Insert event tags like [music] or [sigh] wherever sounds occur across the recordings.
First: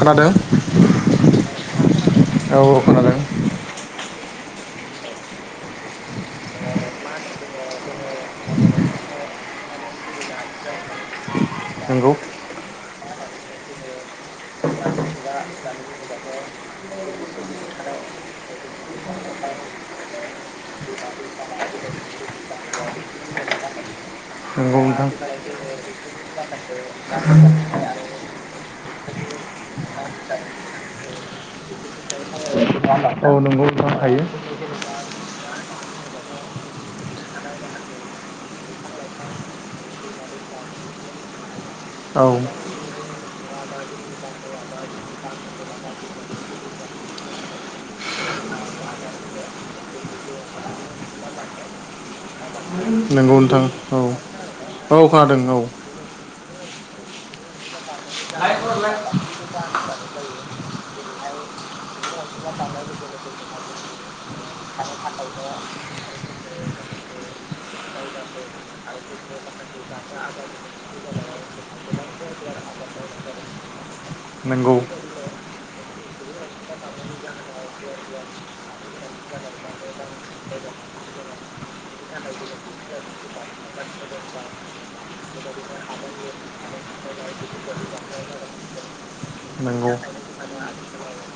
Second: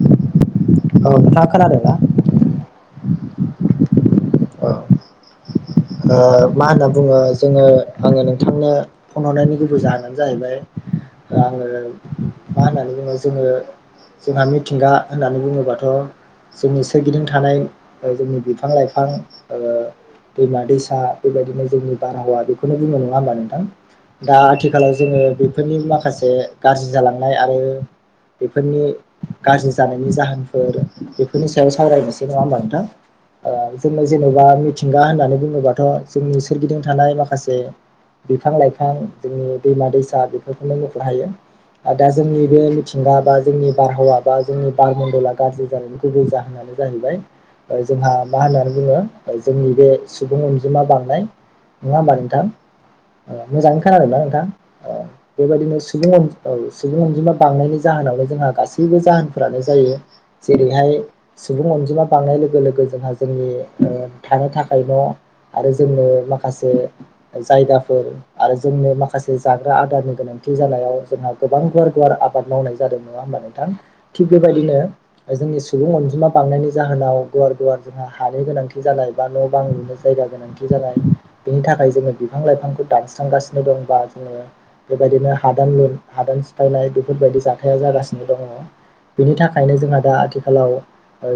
खोनादों औ नोंथाङा खोनादों ना? औ खोनादों औ। ओ मा होनना बुङो जोङो आङो नोंथांनो फन हरनायनि गुबै जाहोनानो जाहैबाय, आङो नंगौ मा होननानै बुङो जोङो जोंहा मिथिंगा होननानै बुङोबाथ' जोंनि सोरगिदिं थानाय जोंनि बिफां लाइफां ओ दैमा दैसा बेबायदिनो जोंनि बारहावा बेखौनो बुंङो नङा होमबा नोंथां। दा नंगौ आथिखालाव नोंथां जोङो बेफोरनि माखासे गाज्रि जालांनाय आरो बेफोरनि गाज्रि जानायनि जाहोनफोर बेफोरनि सायाव सावरायनोसै नङा होमबा नोंथां। औ ओ नंगौ नोंथां जोङो हायो जेन'बा मिथिंगा होननानै बुङोबा थ' जोंनि सोरगिदिं थानाय माखासे बिफां - लाइफां जोंनि दैमा- दैसा बेफोरखौनो मखनो हायो। दा औ जोंनि बे मिथिंगा बा जोंनि बारहावा बा जोंनि बारमन्दला गाज्रि जानायनि गुबै जाहोनानो जाहैबाय जोंहा मा होननानै बुङो जोंनि बे सुबुं अनजिमा बांनाय नङा होमबा नोंथां। ओ नंगौ नोंथां मोजाङै औ खोनादों ना नोंथां औ खोनादों औ बेबायदिनो सुबुं औ सुबुं अनजिमा बांनायनि जाहोनावनो जोंहा गासैबो जाहोनफोरानो जायो। जेरैहाय सुबुं अनजिमा बांनाय लोगो - लोगो जोंहा जोंनि ओ थानो थाखाय न'। आरो जोंनो माखासे जायगाफोर आरो जोंनो माखासे जाग्रा आदार। गोनांथि जानायाव जोंहा गोबां गुवार -गुवार आबाद मावनाय जादों नङा होनबा नों। थां थिग नंगौ बेबायदिनो। जोंनि सुबुं अनजिमा बांनायनि जाहोनाव गुवार- गुवार जोंहा हानि गोनांथि जानाय बा न' बां लुनो जायगा। गोनांथि जाबाय बेनि थाखाय जोङो बिफां - लाइफांखौ दानस्रांगासिनो दं बा जोङो बेबायदि। हादान हादान सिफायनाय बेफोरबायदि जाथाया जागासिनो दङ। बेनि थाखायनो नंगौ जोंहा दा आथिखालाव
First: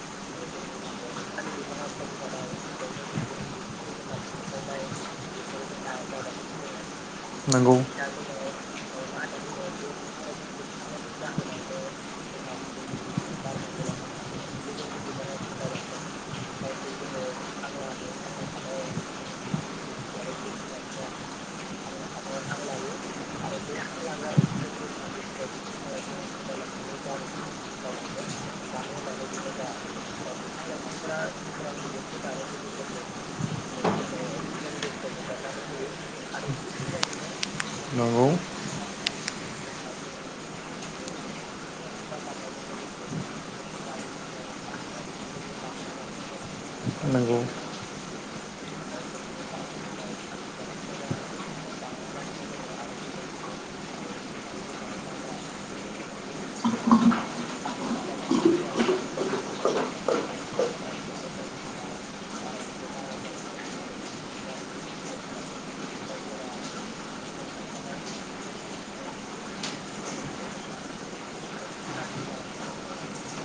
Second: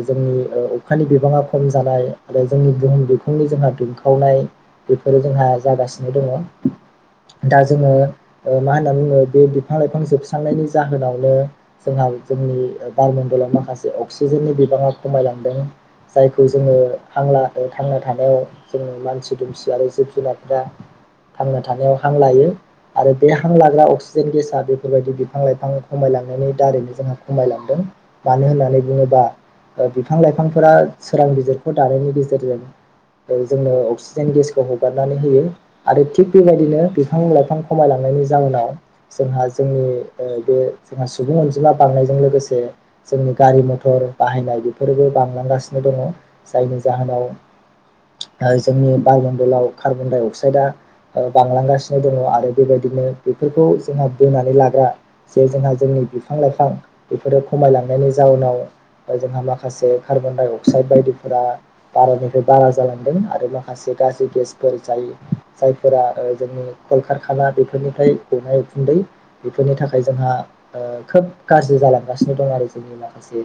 जोंनि अखानि बिबाङा खम जानाय आरो जोंनि। जोंनि बुहुम बिखनि जोंहा दुंखावनाय बेफोरो जोंहा जागासिनो दङ। दा नंगौ जोङो मा होनना बुङो बे बिफां - लाइफां जोबस्रांनायनि जाहोनावनो। जोंहा जोंनि बारमण्डलाव माखासे अक्सिजेननि बिबाङा खमायलांदों। जायखौ जोङो हांला थांना थानायाव जोंनि मानसि दुमसि आरो जिब जुनारफ्रा। थांना थानायाव हां लायो। आरो बे हां लाग्रा अक्सिजेन गेसआ बेफोरबायदि बिफां - लाइफां खमायलांनायनि। दारैनो जोंहा खमायलांदों मानो होननानै बुङोबा। ओ बिफां- लाइफांफोरा सोरां बिजदिरखौ दानायनि गेजेरजों। जोंनो अक्सिजेन गेसखौ हगारनानै होयो आरो थिग बेबायदिनो बिफां - लाइफां खमायलां। लांनायनि नंगौ जाउनाव जोंहा जोंनि ओ बे जोंहा। सुबुं अनजिमा बांनायजों लोगोसे जोंनि गारि -मथर बाहायनाय बेफोरबो बांलांगासिनो दङ। जायनि जाहोनाव नंगौ जोंनि बार मण्डलाव कार्बन डाइ अक्साइडआ। ओ बांलांगासिनो दङ आरो बेबायदिनो बेफोरखौ जोंहा बोनानै लाग्रा जे जोंहा जोंनि। बिफां - लाइफां बेफोरो खमायलांनायनि जाउनाव। ओ जोंहा माखासे कार्बन डाइ अक्साइद बायदिफोरा बारानिफ्राय बारा जालांदों आरो माखासे। गाज्रि गेसफोर जायो जायफोरा जोंनि कलकारखाना बेफोरनिफ्राय दुंहाव उखुन्दै। बेफोरनि थाखाय जोंहा। ओ खोब गाज्रि जालांगासिनो दं आरो जोंनि माखासे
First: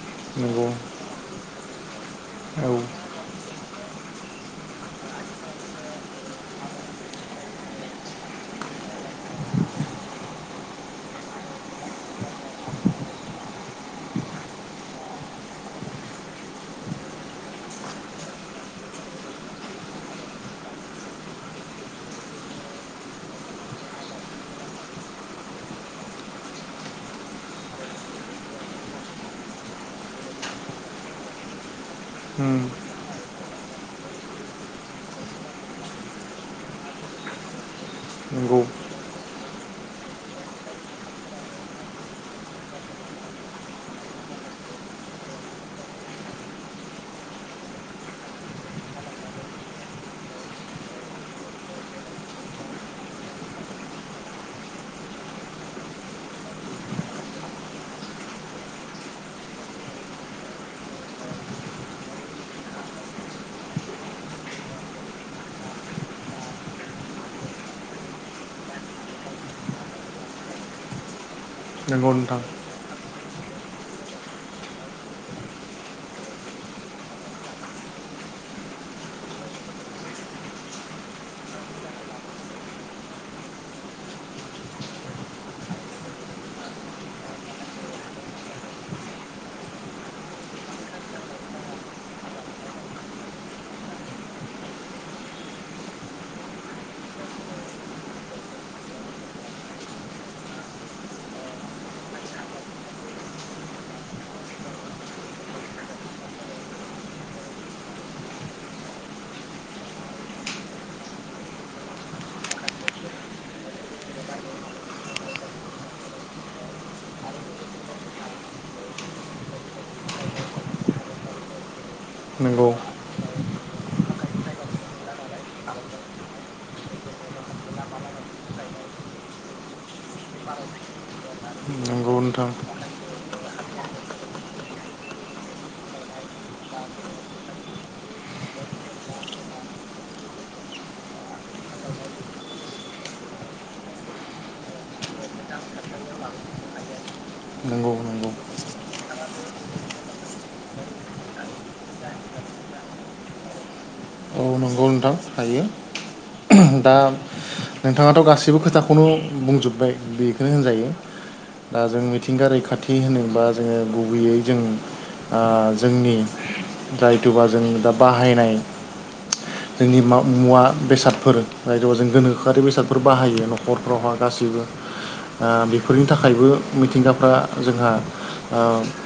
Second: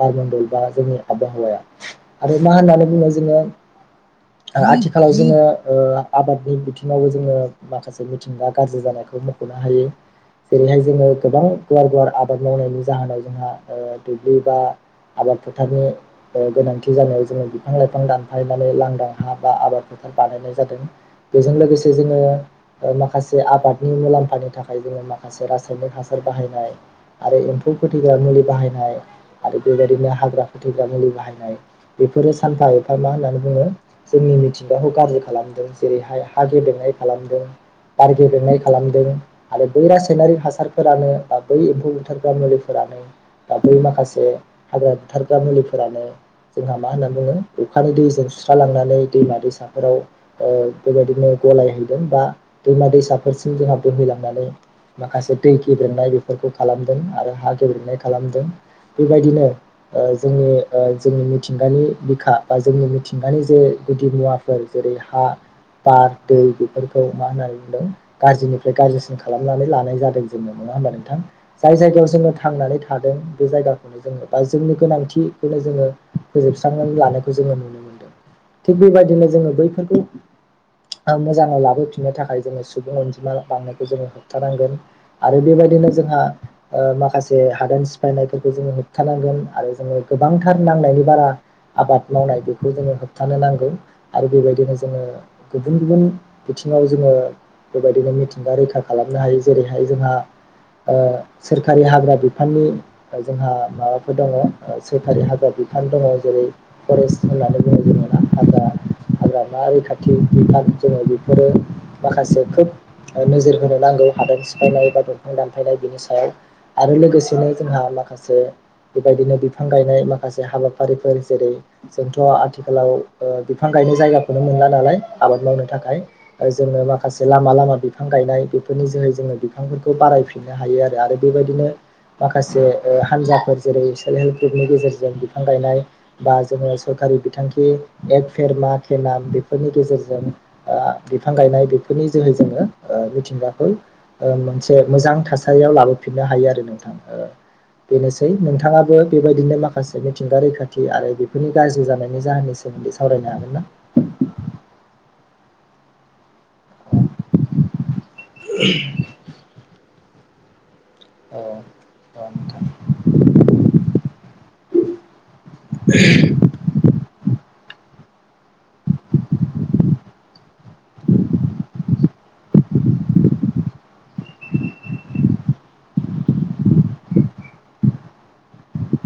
बार मडल बा नंगौ जोंनि आबहावाया। आरो मा औ होननानै बुङो जोङो। ओ आथिखालाव जोङो ओ आबादनि बिथिङावबो जोङो माखासे मिथिंगा गाज्रि जानाय। खौ मख'नो हायो जेरैहाय जोङो गोबां। गुवार - गुवार आबाद मावनायनि जाहोनाव जोंहा ओ दुब्लि बा। आबाद फोथारनि ओ गोनांथि जानायाव जोङो बिफां- लाइफां दानफायनानै लांदां हा बा आबाद फोथार। बानायनाय जादों बेजों लोगोसे जोङो ओ माखासे आबादनि मुलाम्फानि थाखाय जोङो। माखासे रासायनिक हासार बाहायनाय। आरो एम्फौ फोथैग्रा मुलि बाहायनाय आरो बेबायदिनो हाग्रा फोथैग्रा मुलि बाहायनाय। बेफोरो उम सानफा एफा मा होननानै। बुङो जोंनि मिथिंगाखौ गाज्रि खालामदों जेरैहाय हा गेदेनाय खालामदों। बार नंगौ गेबेंनाय खालामदों आरो बै रासायनारिक हासारफोरानो। बा बै एम्फौ बुथारग्रा मुलिफोरानो बा बै माखासे हाग्रा बुथारग्रा मुलिफोरानो। जोंहा मा होनना बुङो अखानि दैजों सुस्रा लांनानै दैमा दैसाफोराव ओ बेबायदिनो। गलायहैदों बा दैमा दैसाफोरसिम जोंहा बोहैलांनानै माखासे दै गेब्रेंननाय बे। फोरखौ खालामदों आरो हा गेब्रेंनाय खालामदों। बेबायदिनो ओ जोंनि- जोंनि मिथिंगानि बिखा बा जोंनि मिथिंगानि जे। गुदि- मुवाफोर जेरै हा। बार दै बेफोरखौ मा होननानै बुंदों गाज्रिनिफ्राय गाज्रिसिन खालामनानै लानाय जादों जोङो नङा होनबा नों। ‌ थां जाय नंगौ जायगायाव जोङो नोंथां थांनानै थादों। बे जायगाखौनो जोङो बा जोंनि गोनांथिखौनो जोङो फोजोबस्रांनानै लानायखौ जोङो नुनो मोनदों। थिग बेबायदिनो जोङो बैफोरखौ। आ मोजाङाव लाबोफिननो थाखाय जोङो सुबुं अनजिमा बांनायखौ जोङो होबथानांगोन आरो बेबायदिनो। जों ओ माखासे हादान सिफायनायफोरखौ जोङो होबथानांगोन आरो जोङो गोबांथार नां बिबारा आबाद मावनाय बेखौ जोङो होबथानो नांगौ आरो बेबायदिनो जोङो गुबुन गुबुन बिथि। बिथिङाव जोङो बेबायदिनो मिथिंगा रैखा खालामनो हायो जेरैहाय जोंहा। सोरखारि हाग्रा बिफाननि जोंहा माबाफोर दङ सोरखारि हाग्रा बिफ। दङ जेरै फरेस्ट होननानै बुङो जोङ ना हाजार। हाग्रामा रैखाथि बिफान जोङो बेफोरो माखासे खोब। नोजोर होनो नांगौ हादान सिफायनाय एबा दंफां दाल। थफायनाय बेनि सायाव आरो लोगोसेनो जोंहा माखासे बेबायदिनो बिफां गायनाय माखासे हाबाफारिफोर जेरै जोंथ' नंगौ आथिखालाव बिफां गायनो जायगाखौनो मोनला नालाय आबाद मावनो थाखाय जोङो माखासे लामा लामा बिफां गायनाय बेफोरनि जोहै जोङो बिफांफोरखौ बारायफिननो हायो आरो आरो बेबायदिनो नंगौ नोंथां माखासे हान्जाफोर जेरै सेल्फ हेल्प ग्रुपनि गेजेरजों बिफां गायनाय बा जोङो सर बिथांखि एक फेरमा केाम बेफोरनि गेजेरजों बिफां गायनाय बेफोरनि ज मिथिंगाखौ मोनसे मोजां थासारियाव लाबोफिननो हायो आरो नोंथां नंगौ नंगौ बेनोसै नोंथाङाबो बेबायदिनो माखासे मिथिंगा रैखाथि आरो बेफोरनि गाज्रि जानायनि जाहोननि सोमोन्दै सावरायनो हागोन ना [unintelligible] औ नंगौ नोंथां हायो दा नोंथाङाथ' गासैबो खोथाखौनो बुंजोब्बाय बेखौनो होनजायो औ दा जों औ मिथिंगा नोंथां रैखाथि होनोबोबा जोङो गुबैयै जों जोंनि जायथुबा जों दा बाहायनाय [inaudible] जोंनि मुवा बेसादफोर रायजो जों गोनोखोआरि बेसादफोर बाहायो न'खरफ्रावहा गासैबो बेफोरनि थाखायबो मिथिंगाफ्रा जोंहा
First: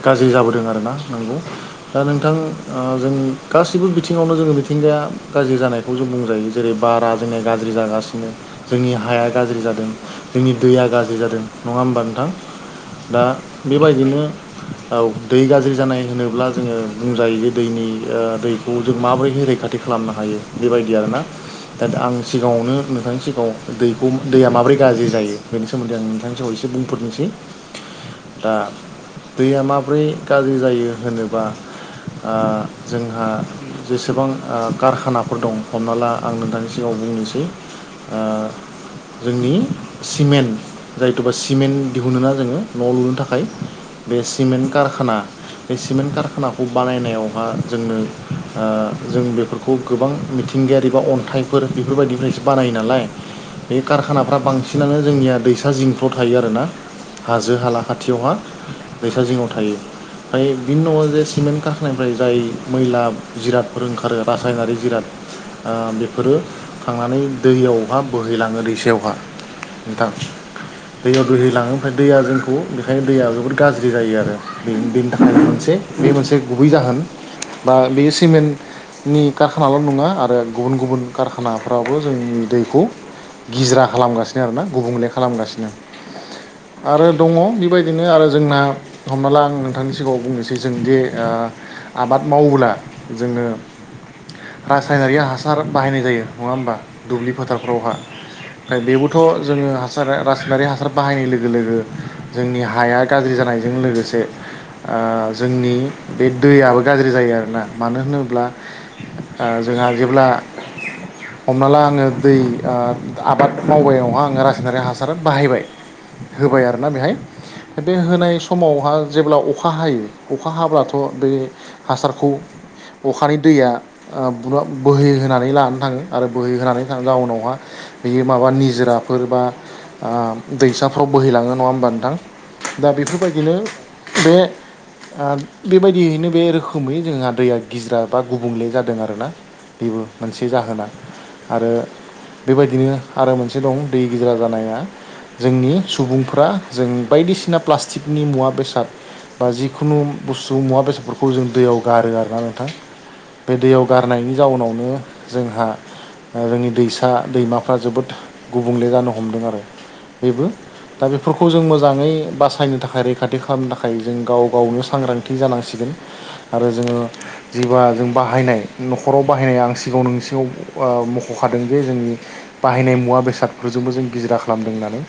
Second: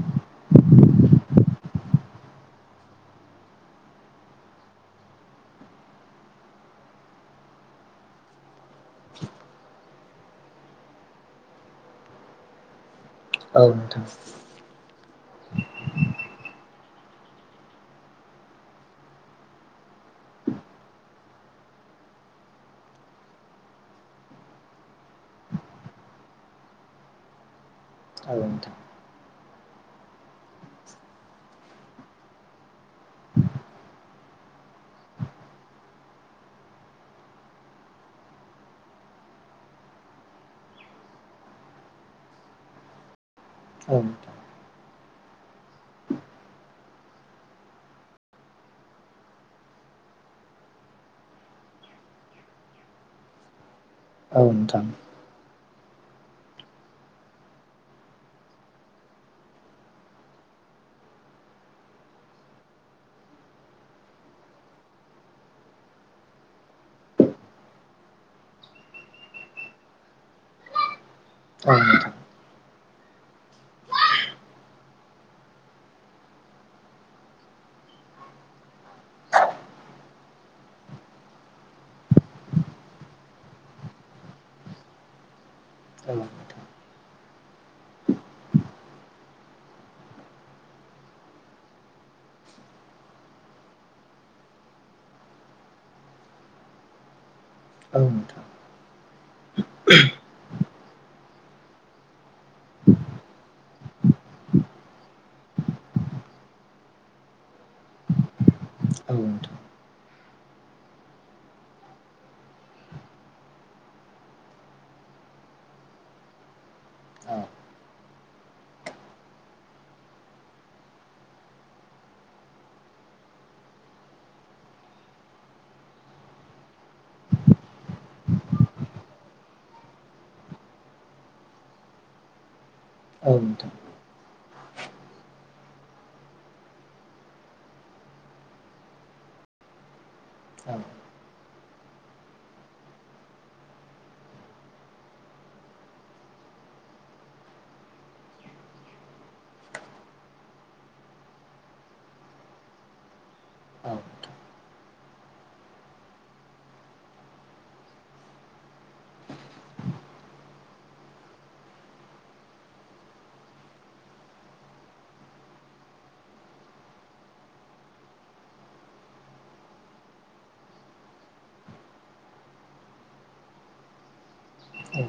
गाज्रि जाबोदों आरोना नंगौ दा नोंथां जोंनि गासिबो बिथिङाव जोङो मिथिंगाया गाज्रि जानायखौ जों बुंजायो जेरै बारा जोंना गाज्रि जागासिनो जोंनि हाया गाज्रि जादों जोंनि दैया गाज्रि जादों नङा होमबा नोंथां दा औ नोंथां बेबायदिनो दै गाज्रि जानाय होनोब्ला जोङो बुंजायो जे दैनि दैखौ जों माबोरैह रैखाथि खालामनो हायो बेबायदि आरोना दा आं सिगाङावनो नोंथांनि सिगाङाव दैखौ दैया माबोरै गाज्रि जायो बेनि सोमोन्दै आं नोंथांनि सहै एसे बुंफोरनोसै हागोन दा नोंथां दैया माब्रै गाज्रि जायो होनोब्ला ओ जोंहा जेसेबां कारखानाफोर दं हमना ला आं नोंथांनि सिगाङाव बुंनोसै जोंनि सिमेन्ट जायथुबा सिमेन्ट दिहुन ना जोङो न' लुनो थाखाय औ बे सिमेन्ट कार कारखाना बे सिमेन्ट कारखानाखौ बानायनायावहा जोंनो जों बेफोरखौ गोबां मिथिंगायारि बा अन्थाइफोर बेफोरबायदिफ्रायसो बानायो नालाय बे कारखानाफ्रा नोंथां बांसिनानो जोंनिया दैसा जिं थ' थायो आर ना हाजो हाला खाथियावहा दैैसा जिङाव थायो ओमफ्राय बिनि नङाव जे सिमेन्ट गाखानिफ्राय जाय मैला जिराद रोंंखारो रासायनारि जिराद! ओह बेफोरो खांनानै दैयावहा बोहैलाङो दैसायावहा नोंथां दैयाव दोहै औ लाङो ओमफाय नोंथां दैया जोंखौ बेखायनो दैया जोबोद गाज्रि जायो आरो बे बेनि थाखायनो मोनसे बे मोनसे गुबै जाहोन बा बे सेमेनट नि कारखानाल' नङा आरो गुबुन गुबुन कारखानाफ्राबो जोंनि दैखौ गिजरा खालामगासिनो आरोना गुबुंले खालामगासिनो आरो दङ बेबायदिनो आरो जोंना होमबोला आं नोंथांनि सिगाङाव बुंनोसै जों दि आ आबाद मावोबोला जोनो रासायनारि हासार बाहायनाय जायो नङा होमबा दुब्लि फोथारफ्रावहा औ नोंथां बेबोथ' जोङो हासार रासायनारि हा सार बाहायनाय लोगो लोगो जोंनि हाया गाज्रि जानायजों लोगोसे ओह जोंनि बे दैयाबो गाज्रि जायो आरोना मानो होनोब्ला औ आह जोंहा जेब्ला हमना ला आङो दै ओ आबाद मावबाय आव आङो रासायनारि हासार बाहायबाय होबाय आरोना बेहाय औ बे होनाय समावहा जेब्ला अखा हायो अखा हाब्लाथ' दैह हासारखौ अखानि दैया आ बु बोहोय होनानै लानो थाङो आरो बोहै होनानै थाङो जाउनावहा बियो माबा बा निजोराफोर बा आ दैसाफ्राव बोहैलाङो नङा होमबा नोंथां दा नोंथां औ बेफोरबायदिनो नोंथां बे आह बेबायदियैनो बे रोखोमै जोंहा दैया गिजरा बा गुबुंले जादों आरोना बेबो मोनसे जाहोना आरो बेबायदिनो आरो मोनसे दं दै गिजिरा जानाया जोंनि सुबुंफ्रा जों बायदिसिना प्लास्टिकनि मुवा बेसाद बा जिखुनु बुस्थु मुवा बेसादफोरखौ जों दैयाव गारो आरोना नोंथां बे दैयाव औ नोंथां औ गारनायनि जाउनावनो जोंहा ओ जोंनि दैसा दैमाफ्रा जोबोद गुबुंले जानो हमदों आरो बेबो दा बेफोरखौ जों मोजाङै बासायनो थाखाय रैखाथि खालामनो थाखाय जों गाव गावनो सांग्रांथि जानांसिगोन आरो जोङो जिबा जों बाहायनाय न'खराव बायनाय आं सिगाङाव नोंनि सिागांआव आ मख'खादों बे जोंनि बायनाय मुवा बेसादफोरजोंबो जों गिजरा खालामदों होननानै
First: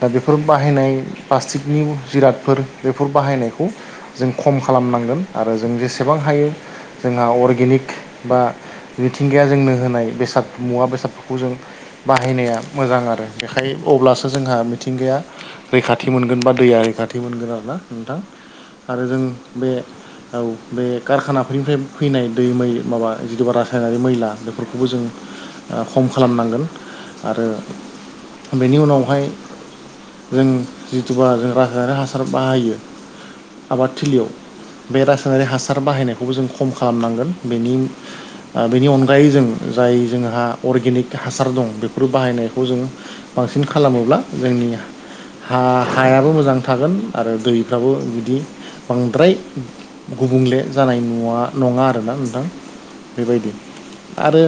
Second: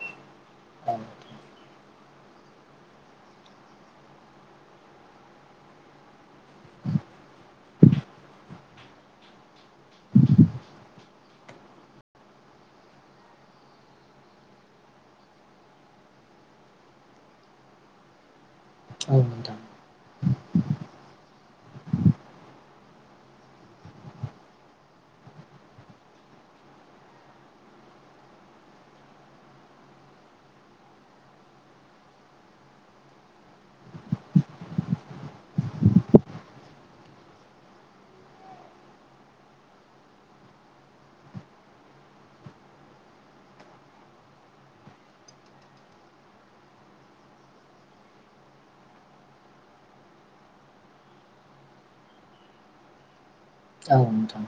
दा बे फोर बाहायनाय औ प्लासटिकनि जिरादफोर बेफोर बाहायनायखौ जों खम खालामनांगोन आरो जों जेसेबां हायो जोंहा अरगेनिक बा मिथिंगाया जोंनो होनाय बेसाद मुवा बेसादफोरखौ जों बाहायनाया मोजां आरो बेखाय अब्लासो जोंहा मिथिंगाया रैखाथि मोनगोन बा दैया रैखाथि मोनगोन आरोना नोंथां आरो जों नोंथां बे औ बे कारखानाफोरनिफ्राय फैनाय दै मै माबा जिदुबा रासायनारि मैला बेफोरखौबो जों ओह खम खालामनांगोन आरो बेनि उनावहाय जों जिथुबा जों रासायनारि हासार बाहायो आबादथिलिआव बे रासायनारि हासार बाहायनायखौबो जों खम खालामनांगोन बेनि आ बेनि अनगायै जों जाय जोंहा अरगेनिक हासार दं बेफोर बाहायनायखौ जों बांसिन खालामोब्ला जोंनिया हा हायाबो मोजां थागोन आरो दैफ्राबो बिदि बांद्राय गुबुंले जानाय नुआ नंआ आरोना नोंथां बेबायदि औ आरो नोंथां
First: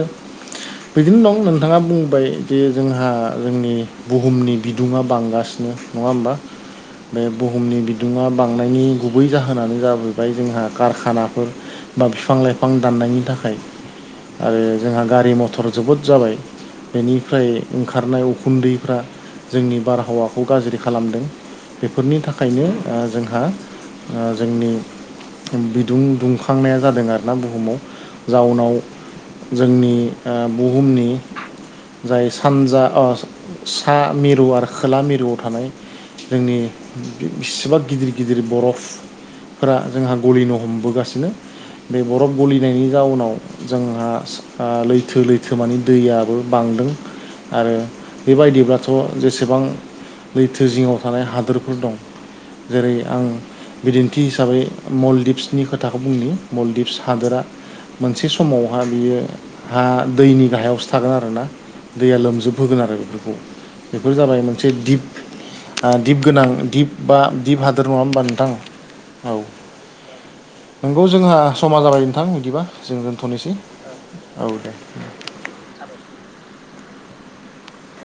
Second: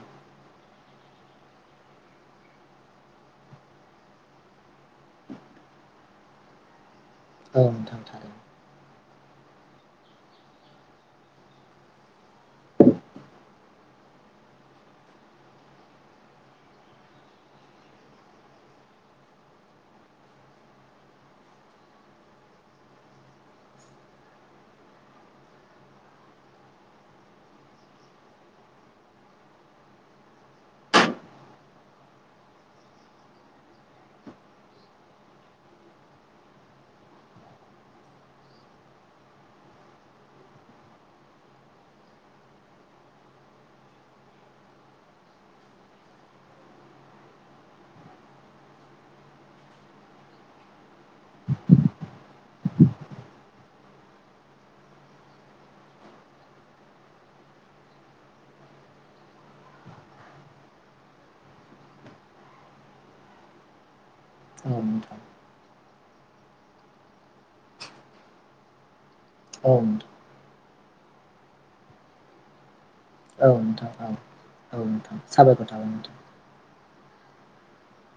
बिदिनो दं नोंथाङा बुंबाय दि जोंहा जोंनि बुहुमनि बिदुङा बांगासिनो नङा होमबा बे औ बुहुमनि नोंथां बिदुङा थारैनो बांनायनि गुबै जाहोनानो जाबोबाय जोंहा कारखानाफोर बा बिफां लाइफां दाननायनि थाखाय आरो जोंहा गारि मथर जोबोद जाबाय बेनिफ्राय ओंखारनाय उखुन्दैफ्रा जोंनि बारहावाखौ गाज्रि खालामदों। बेफोरनि थाखायनो आ जोंहा आ जोंनि बिदुं दुंखां। थांनाया जादों आरोना बुहुमाव जाउनाव। जोंनि आ बुहुमनि। जाय सानजा अ सा मिरु आरो खोला मिरुआव थानाय। जोंनि बि बिसिबा गिदिर गिदिर बरफ। फोरा जोंहा गलिनो हमबोगासिनो बे बरफ गलिनायनि जाउनाव जोंहा लैथो लैथोमानि दैयाबो बांदों आरो बेबायदिब्लाथ जेसेबां लैथो जिङाव थानाय हादरफोर दं जेरै आं बिदिन्थि हिसाबै मलदिप्सनि खोथाखौ बुंनि मलदिप्स हादोरा मोनसे समावहा बियो हा दैनि गाहायावसो थागोन आरोना दैया लोमजोबबोगोन आरो बेफोरखौ बेफोर जाबाय मोनसे औ दिप नोंथां दिप गोनां दिप बा दिप हादर नङा होमबा नोंथां औ नोंगौ जोंहा समा जाबाय नोंथां बिदिबा जों दोनथनोसै औ नोंथां औ दे नोंथां साबायखर थाबाय नोंथां